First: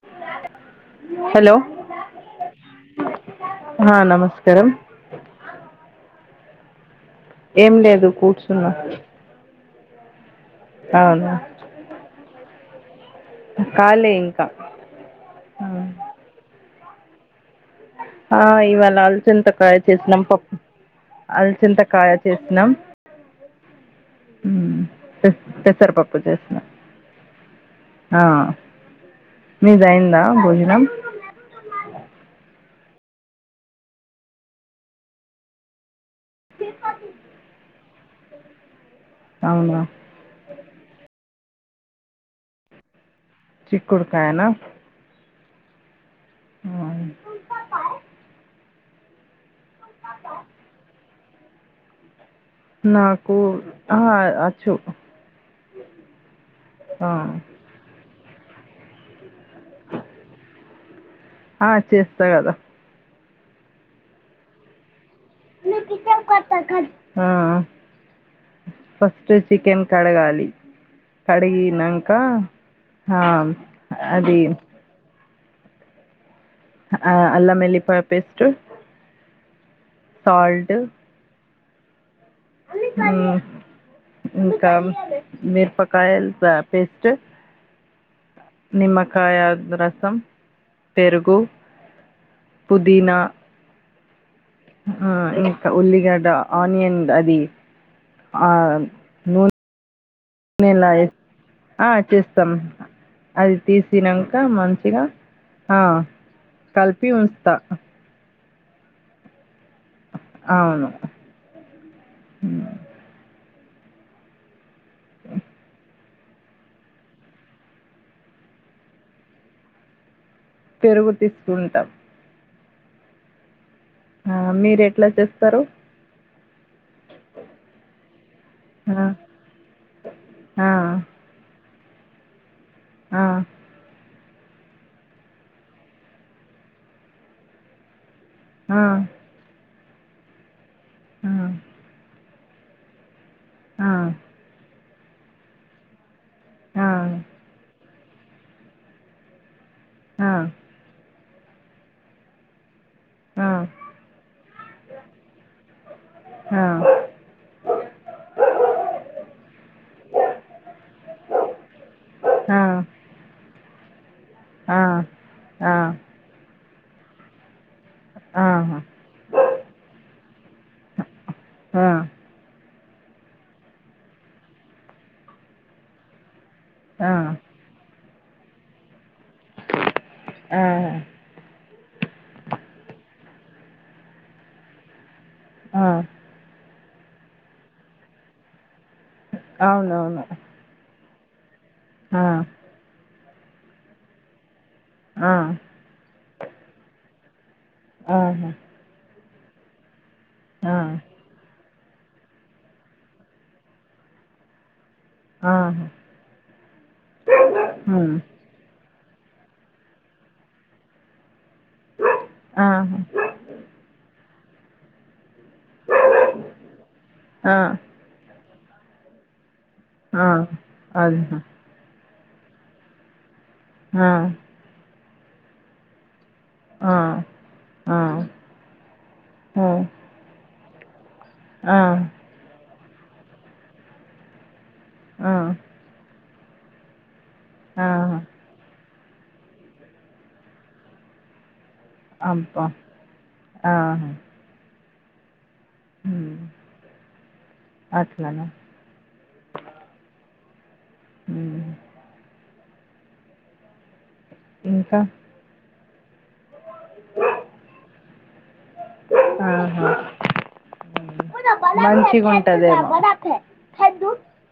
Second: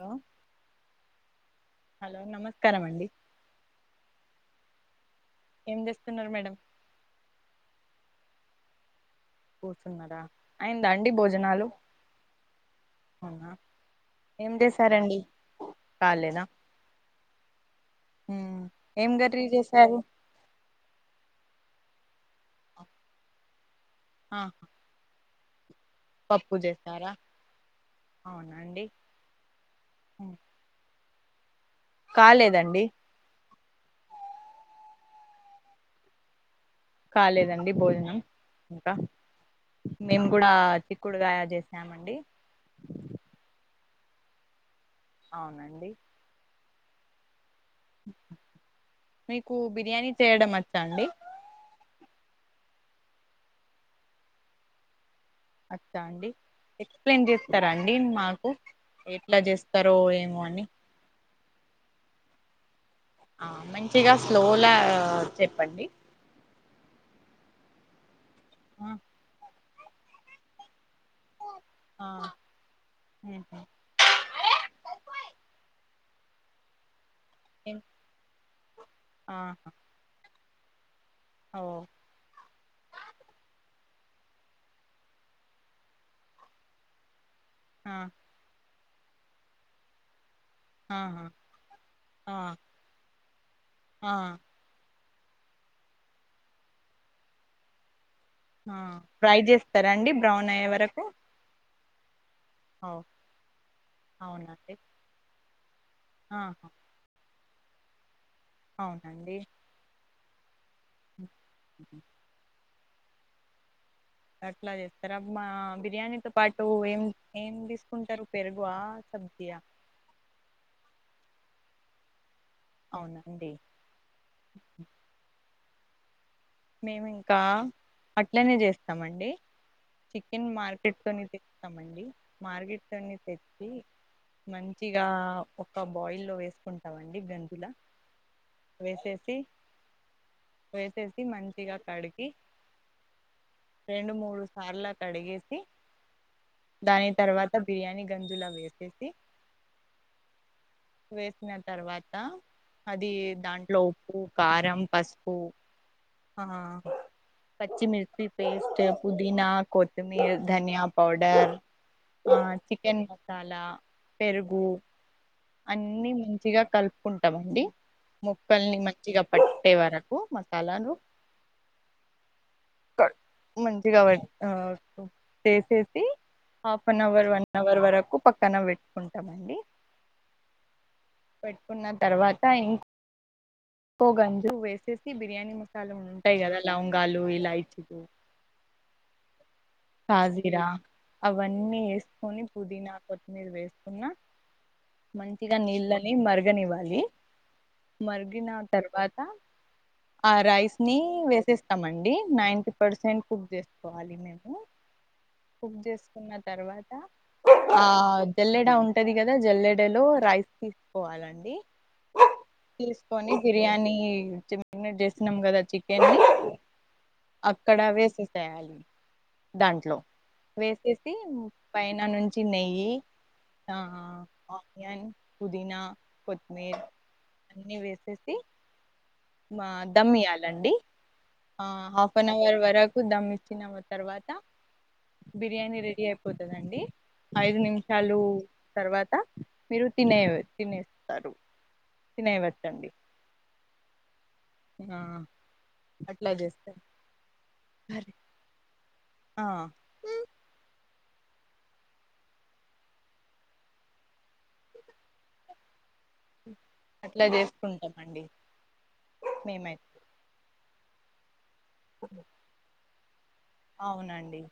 Hello hello నమస్కారం అండి అ నమస్కారం ఏం చేస్తున్నారు మేడం ఏం లేదు కూర్చున్న కూర్చున్నరా అయిందా అండి భోజనాలు ఖాళీ ఇంకా ఏం జేశారండి ఆ ఇవాళ ఏం కర్రీ అల్చింతకాయ చేసారు చేసినాం పప్పు అల్చింత కాయ చేసినం ఆహ [unintelligible] పప్పు చేసినాం జేసారా ఆ మీది అయిందా ఉమ్, బోజనం కాలేదండి కాలేదండి భోజనం ఇంకా అవునా మేమ్ గూడా చిక్కుడుగాయ జేసామండి చిక్కుడుకాయనా అవునండి అ అవును మీకూ బిర్యానీ చేయడం వచ్చా అండి నాకూ అహా అచ్చు అచ్చా అండి ఆ ఎక్స్ప్రెస్ చేస్తారా అండి మాకు ఎట్లా చేస్తారో ఏమో అని ఆ చేస్తా గాదా ఆ మంచిగా స్లోలా చెప్పండి ఆ ఆ ఫస్ట్ చికెన్ కడగాలి ఆ కడిగినంక ఆ ఉహు అది అల్లం ఇం- ఎల్లిపాయ పేస్ట్ ఆహా సాల్ట్ ఓ హ్మ్మ్ ఇంకా మిరపకాయల్ పేస్ట్ ఆ నిమ్మకాయ రసం ఆహా పెరుగు ఆ పుదీనా ఆ ఆ ఇంకా ఉల్లిగడ్డ ఆనియన్ అది ఆ ఫ్రై చేస్తారా అండి బ్రౌన్ అయ్యే నూనెలా వరకు వేసి ఆ చేస్తాం ఓ అది తీసినంక అవునండి మంచిగా ఆ ఆహా కలిపి ఉంచుతా అవునండి అవును ఉహు. అట్లా చేస్తారు అ మా బిర్యానీతోో పాటు ఏం ఏం తీసుకుంటారు పెరుగుఆ శబ్దియ పెరుగు తీసుకుంటాం అవునండి ఆ మీరు ఎట్లా చేస్తారు మేము ఇంకా అట్లనే ఆ! జేస్తామండి చికెన్ ఆ! మార్కెట్ లోనే తెస్తామండి మార్కెట్ లోని ఆ! తెచ్చి మంచిగా ఒక బాయిల్ లో వేసుకుంటామండి గంజుల ఆ! ఆ! వేసేసి వేసేసి మంచిగా కడిగి ఆ! ఆ! రెండు మూడు సార్ల కడిగేసి ఆ! దాని తర్వాత బిర్యానీ గా గంజుల వేసేసి ఆ వేసిన తర్వాత అది దాంట్లో ఉప్పు కారం పసుపు ఆ పచ్చిమిిర్చి పేస్ట్ పుదీనా కొత్తిమీర ధనియా పౌడర్ ఆ చికెన్ మసాలా ఆ పెరుగు ఆ! ఆహా! అన్నిీ మంచిగా కలుపుకుంటాం అండి ముక్కల్ని మంచిగా పట్టే వరకు మసాలాను ఆ! మంచిగా వ చేసేసి హాఫ్ అన్ ఆ! అవర్ వన్ అవర్ వరకు పక్కన పెట్టుకుంటామండి ఆా కున్న తర్వాత ఇంకో గంజు వేసేసి బిర్యానీ ఆ! మసాలా ఉ ఉంటాయి కదా లవంగాాలు ఇలాయిచిలు అవునవును అవన్నీ ఆ! వేసుకొని పుదీనా కొత్తిమీర వేసుకున్నా ఆ! మంచిగా నీళ్ళని మరగనివ్వాలి ఆహా! మరిగిన తర్వాత. ఆ రైస్ ని వేసేస్త. స్తాయండి నైన్ంటీ పర్సెంట్ కుక్ చేసుకోవాలి మేము. కుక్ ఆహా! చేసుకున్న తర్వాత ఆ హ్మ్. జల్లెడ ఉంటది కదా జల్లెడ. లో రైస్ తీసుకోవాలండి ఆహా! తీసుకొని బిర్యానీ చే. న్న చేసినాం కదా చికెన్ని ఆ! అక్కడ వేసెసేయాలి. దాంట్లో ఆ! వేసేసి అదేనా! పైన నుంచి నెయ్యి ఆ! ఆహ్. పుదీనా కోత్. మీ ఆ! అన్నీ ఆ! వేసేసి మా హ్మ్. దమ్ ఇయ్యాలండి. ఆ! ఆహ్ హాఫ్ అన్ అవర్ వరకు దమ్ ఇచ్చినాం తర్వాత. ఆ! బిర్యానీ రెడీ అయిపోతదండి ఐదు ఆహా! నిమిషాలు తర్వా. మీరు తినేవి తినేస్తారు. అబ్బా తినేయవచ్చండి ఆహ్. ఆహ్. అట్లా చేస్తారు ఆరె అట్లనా! అహ్. ఉమ్. ఇంకా. అట్లా చేసుకుంటామండి ఆహా! మేమైతే. మంచిగుంటదేమో. అవునండి.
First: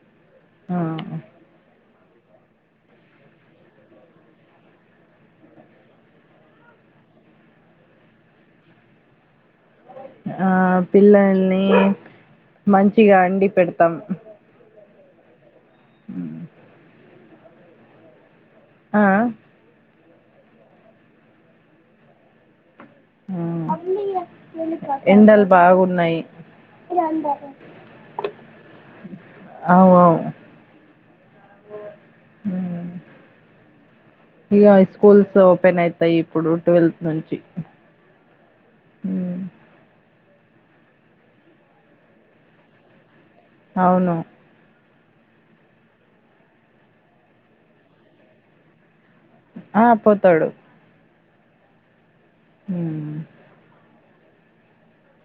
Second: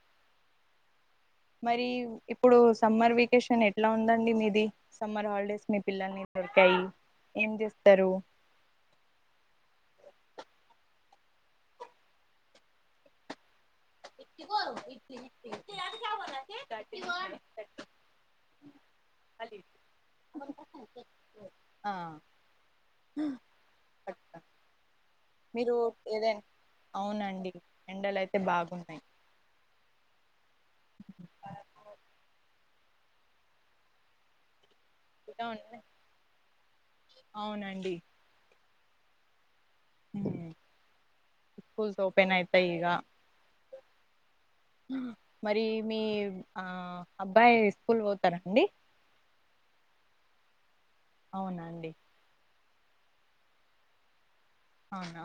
ఆహ్. మరి ఇప్పుడు సమ్మర్ వెకేషన్ ఎట్లా ఉందండి మీది సమ్మర్ హాలిడేస్ మీ పిల్లల్ని. ఏర్కాయి ఏం చేస్తారు. ఆహ్ పిల్లల్ని మంచిగా అండి పెడతాం. ఇగో ఆహ్. ఉమ్. ఆహ్. ఆహ్. అవును ఎండల్. మీరు ఏదైన అవునండి ఎండలు అయితే బాగున్నాయి. ఉమ్. ఇగ స్కూల్స్ ఇగా ఓపెన్ ఉన్నాయి. అయితాయి ఇప్పుడు ట్వెల్త్ నుంచి. అవునండి ఉమ్. ఉమ్ స్కూల్స్ ఓపెన్ అయితాయి ఇగ. అవును. మరి మీ ఆహ్ అబ్బాయి స్కూల్ పోతారాండి. ఆహ్ పోతాడు. అవునాండి. ఉమ్. అవునా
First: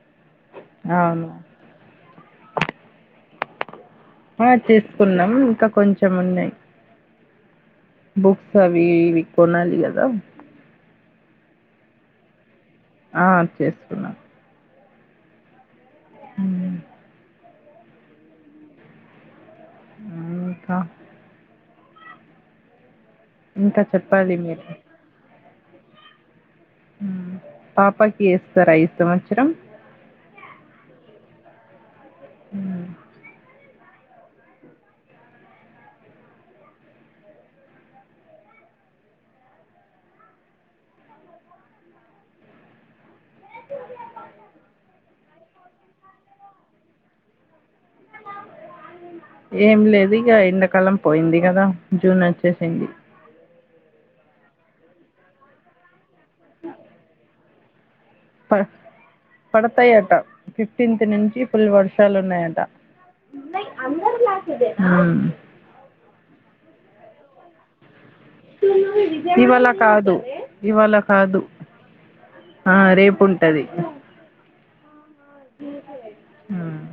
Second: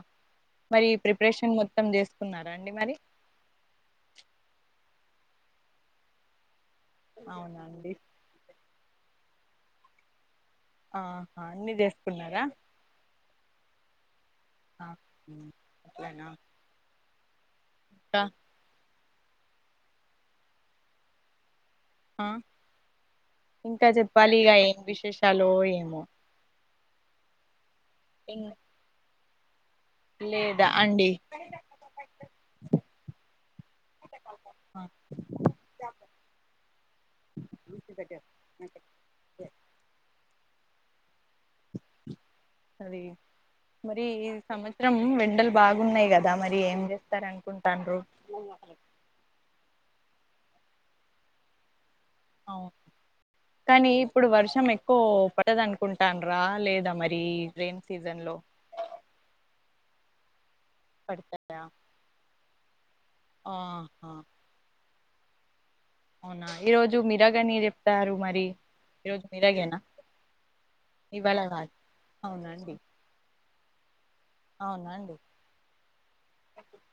మరి అవును. ప్రిపరేషన్ మొత్తం చేసుకున్నారా అండి మరి. ఆహ్ చేసుకున్నాం ఇంకా కొంచెం ఉన్నాయి. అవునా అండి. బుక్స్ అవి ఇవి కొనాలి కదా. ఆహా అన్ని జేస్కున్నారా. ఆ చేసుకున్నా ఆ ఊ అట్లనా హ్మ్. క ఆ ఇంకా ఆ ఇంకా చెప్పాలి ఇక ఏం విశేషాలు ఏమో ఊ పాపాకి ఇం యేస్తార ఈ సంవత్సరం లేదా అండి ఊ అ ఊడ్చిన్ దగ్గ అంతే చె అది మరి ఈ సంవత్సరం ఎండలు బాగున్నాయి కదా మరి ఏం చేస్తారనుకుంటాన్రు ఏమో హలో ఏం లేదు ఇగ ఎండాకాలం పోయింది కదా జూన్ అవును వచ్చేసింది కానీ ఇప్పుడు వర్షం ఎక్కువ పడదు అనుకుంటాండ్రా లేదా మరి రేన్ సీజన్ లో ప పడతాయట ఫిఫ్టీన్త్ నుంచి పడతాయా ఫుల్ వర్షాలు ఉన్నాయట వున్నయ్ ఆహా అందరి క్లాస్ ఇదేనా అవునా ఈ రోజు మీరగాని చెప్పారు ఇవాళ కాదు ఇవాళ కాదు అవునండి ఆ రేపు ఉంటది అవున అండి హ్మ్.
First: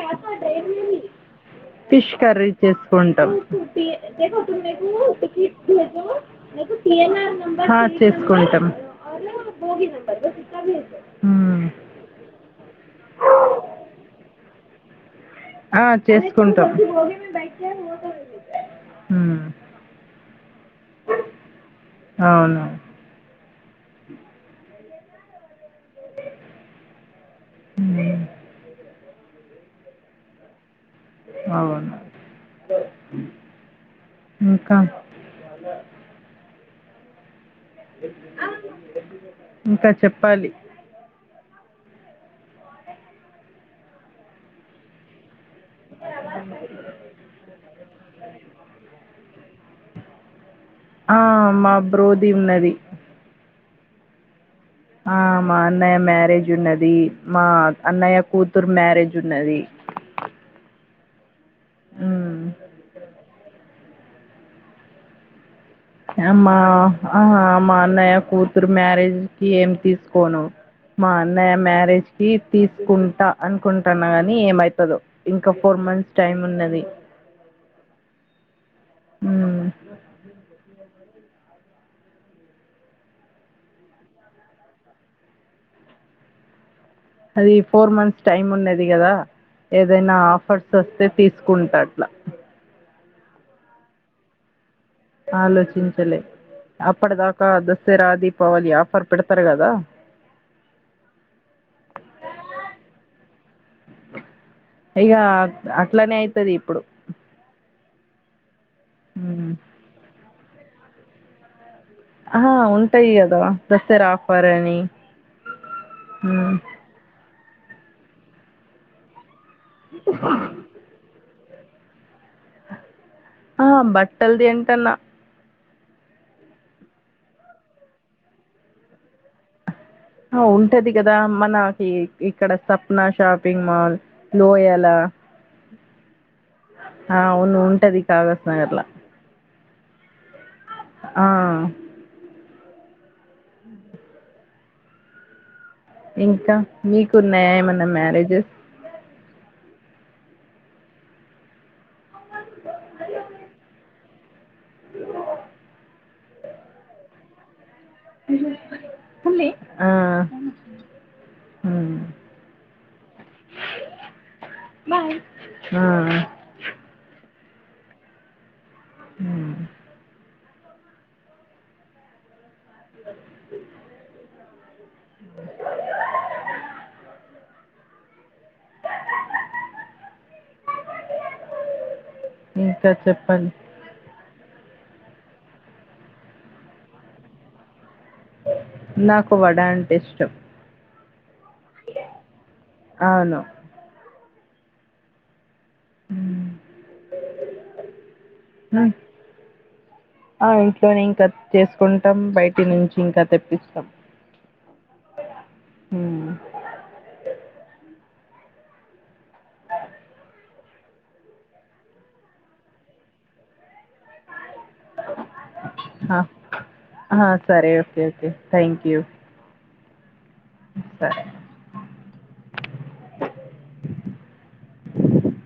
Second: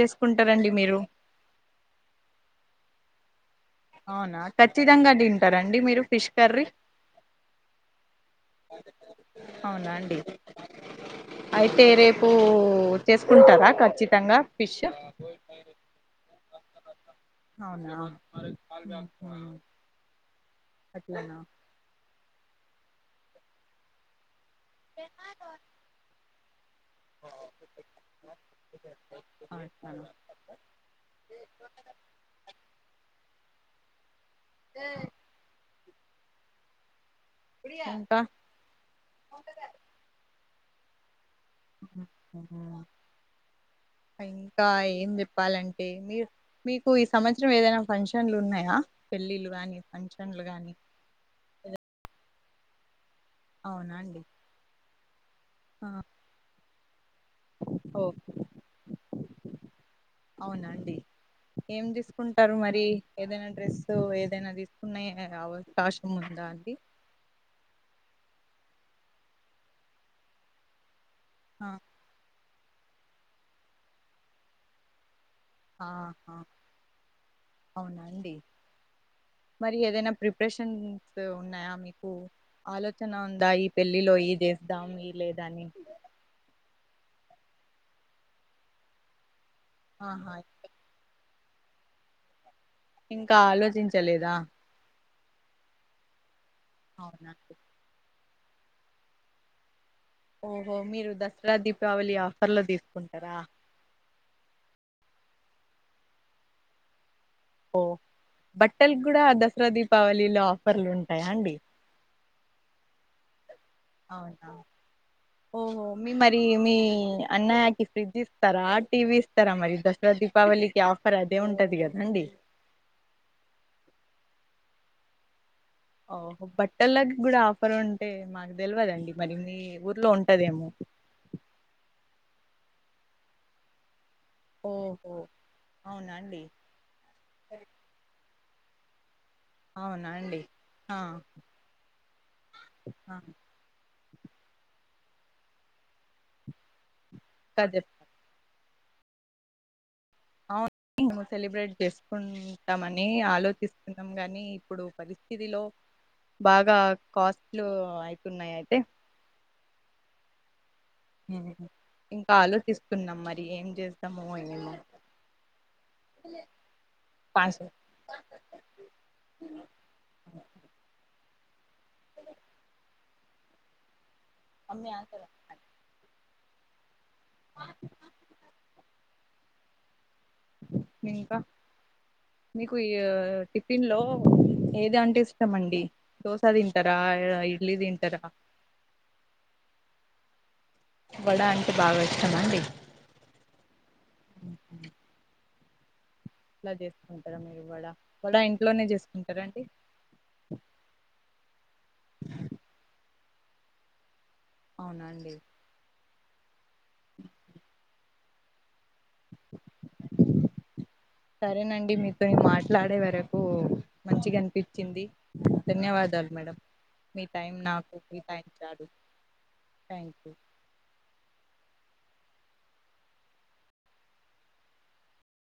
చేసుకుంటారండి మీరు ఫిష్ కర్రీ చేసుకుంటాం అవునా ఖచ్చితంగా తింటారండి మీరు ఫిష్ కర్రీ ఆ చేస్కుం తం అవునా అండి మ్మ్. అయితే రేపు చేసుకుంటరా ఖచ్చితంగా ఫిషు ఆ చేసుకుంటాం అవునా ఉహు మ్మ్. అట్లన అవును అట్లన అవును ఇంకా ఇంకా ఇంకా చెప్పాలి ఇంకా ఏం చెప్ ప్పాలంటే మీర్ మీకు ఈ సంవత్సరం ఏదైనా ఫంక్షన్లు ఉన్నాయా పెళ్ళిళ్లు గానీ ఫంక్షన్లు గానీ తిన్నది అవునా అండి ఆ మా ఆ అన్నయ్య మ్యారేజ్ ఉన్నది, మా ఓ అన్నయ్య కూతురు మ్యారేజ్ ఉన్నది. అవునా అండి ఏం మ్మ్. తీసుకుంటరు మరి ఏదైనా డ్రెస్ ఏదైనా తీసుకున్నా ఏ అవదు ఇగ మా ఆ మా అన్నయ్య కూతురు మ్యారేజ్ కి ఏం తీసుకోను మా అన్నయ్య ఆ, మ్యారేజ్ కి తీసుకుంటా అనుకుంటున్నా గాని ఏమైతదో ఇంకా ఫోర్ మంత్స్ ఆహా టైమ్ ఉన్నది అవునా అండి మ్మ్ మరి ఏదైనా ప్రిపరేషన్ ఉన్నాయా మీకు ఆలోచన ఉందా ఈ పెళ్లిలో ఈ చేద్దాం ఈ లేదా అని అది ఫోర్ మంత్స్ టైమ్ ఉన్నది కదా ఏదైనా ఆహా ఆఫర్స్ వస్తే తీసుకుంటా అట్లా ఇంకా ఆలోచించలేదా ఆలోచించలే అప్పడ అవునా దాకా దసరాది దిపావళి ఆఫర్ పెడతారు కదా ఓహో మీరు దసరా దీపావళి ఆఫర్లో తీసుకుంటారా ఇగ అట్లనే అయితది ఇప్పుడు ఓ బట్టలు గూడా మ్మ్ దసరా దీపావళిలో ఆఫర్లు ఉంటాయా అండి ఆహా ఉంటాయి కదా దసరా ఆఫర్ అవునా అని ఓహో మీ మరి మ్మ్ మీ అన్నయ్యకి ఫ్రిడ్జ్ ఇస్తారా టీవీ ఇస్తారా మరి దసరా దీపావళికి ఆఫర్ అది తే ఉంటది కదా అండి ఆ బట్టలుది ఏంటన్నా ఓహొ బట్టలకి కూడా ఆఫర్ ఉంటే మాకు తెలివదండి మరిన్ని ఆ ఉంటది కదా మనకి ఇక్కడ సప్న షాపింగ్ మాల్ లోయాల ఓహో అవునా అండి అవును ఉంటది కా ర్లా [unintelligible] అవునా అండి ఆ ఆ ఇంకా మీకున్నాయా ఇంకా ఏమన్నా చెప్తా మ్యారేజెస్ అవును సెలబ్రేట్ చేసుకుంటామని ఆలోచిస్తున్నాం గాని ఇప్పుడు పరిస్థితిలో బాగా కాస్ట్లు అయితున్నాయి అయితే లే ఆ మ్మ్ ఇంకా ఆలోచిస్తున్నాం మరి ఏం చేస్తామో ఏమో ఆ పాశం ఉం అ సరే అమ్మ [unintelligible] [inaudible] ఇంకా మీకు ఈ ఇంకా చెప్పండి టిఫిన్ లో ఏది అంటే ఇష్టమండి దోస తింటారా ఇడ్లీ తి నాకు వడ అంటే ఇష్టం వడ అంటే బాగా ఇష్టమా అండి అవును ఇలా చేసుకుంటారా మీరు వడ వడ ఇంట్లోనే ఉమ్. చేసుకుంటారా అండి ఆ ఇంట్లోనే ఇంకా చేసుకుంటాం బయటి నుంచి ఇంకా తెప్పిస్తాం అవునా అండి ఉమ్ [inaudible] [inaudible] సరేనండి మీతోని మాట్లాడే వరకు మంచిగా అనిపించ వచ్చింది ఆ ధన్యవాదాలు మేడం మీ ఆ టైం సరే నాకు ఓకే ఓకే థ్యాంక్ కేటాయించారు యూ థ్యాంక్ యూ సరే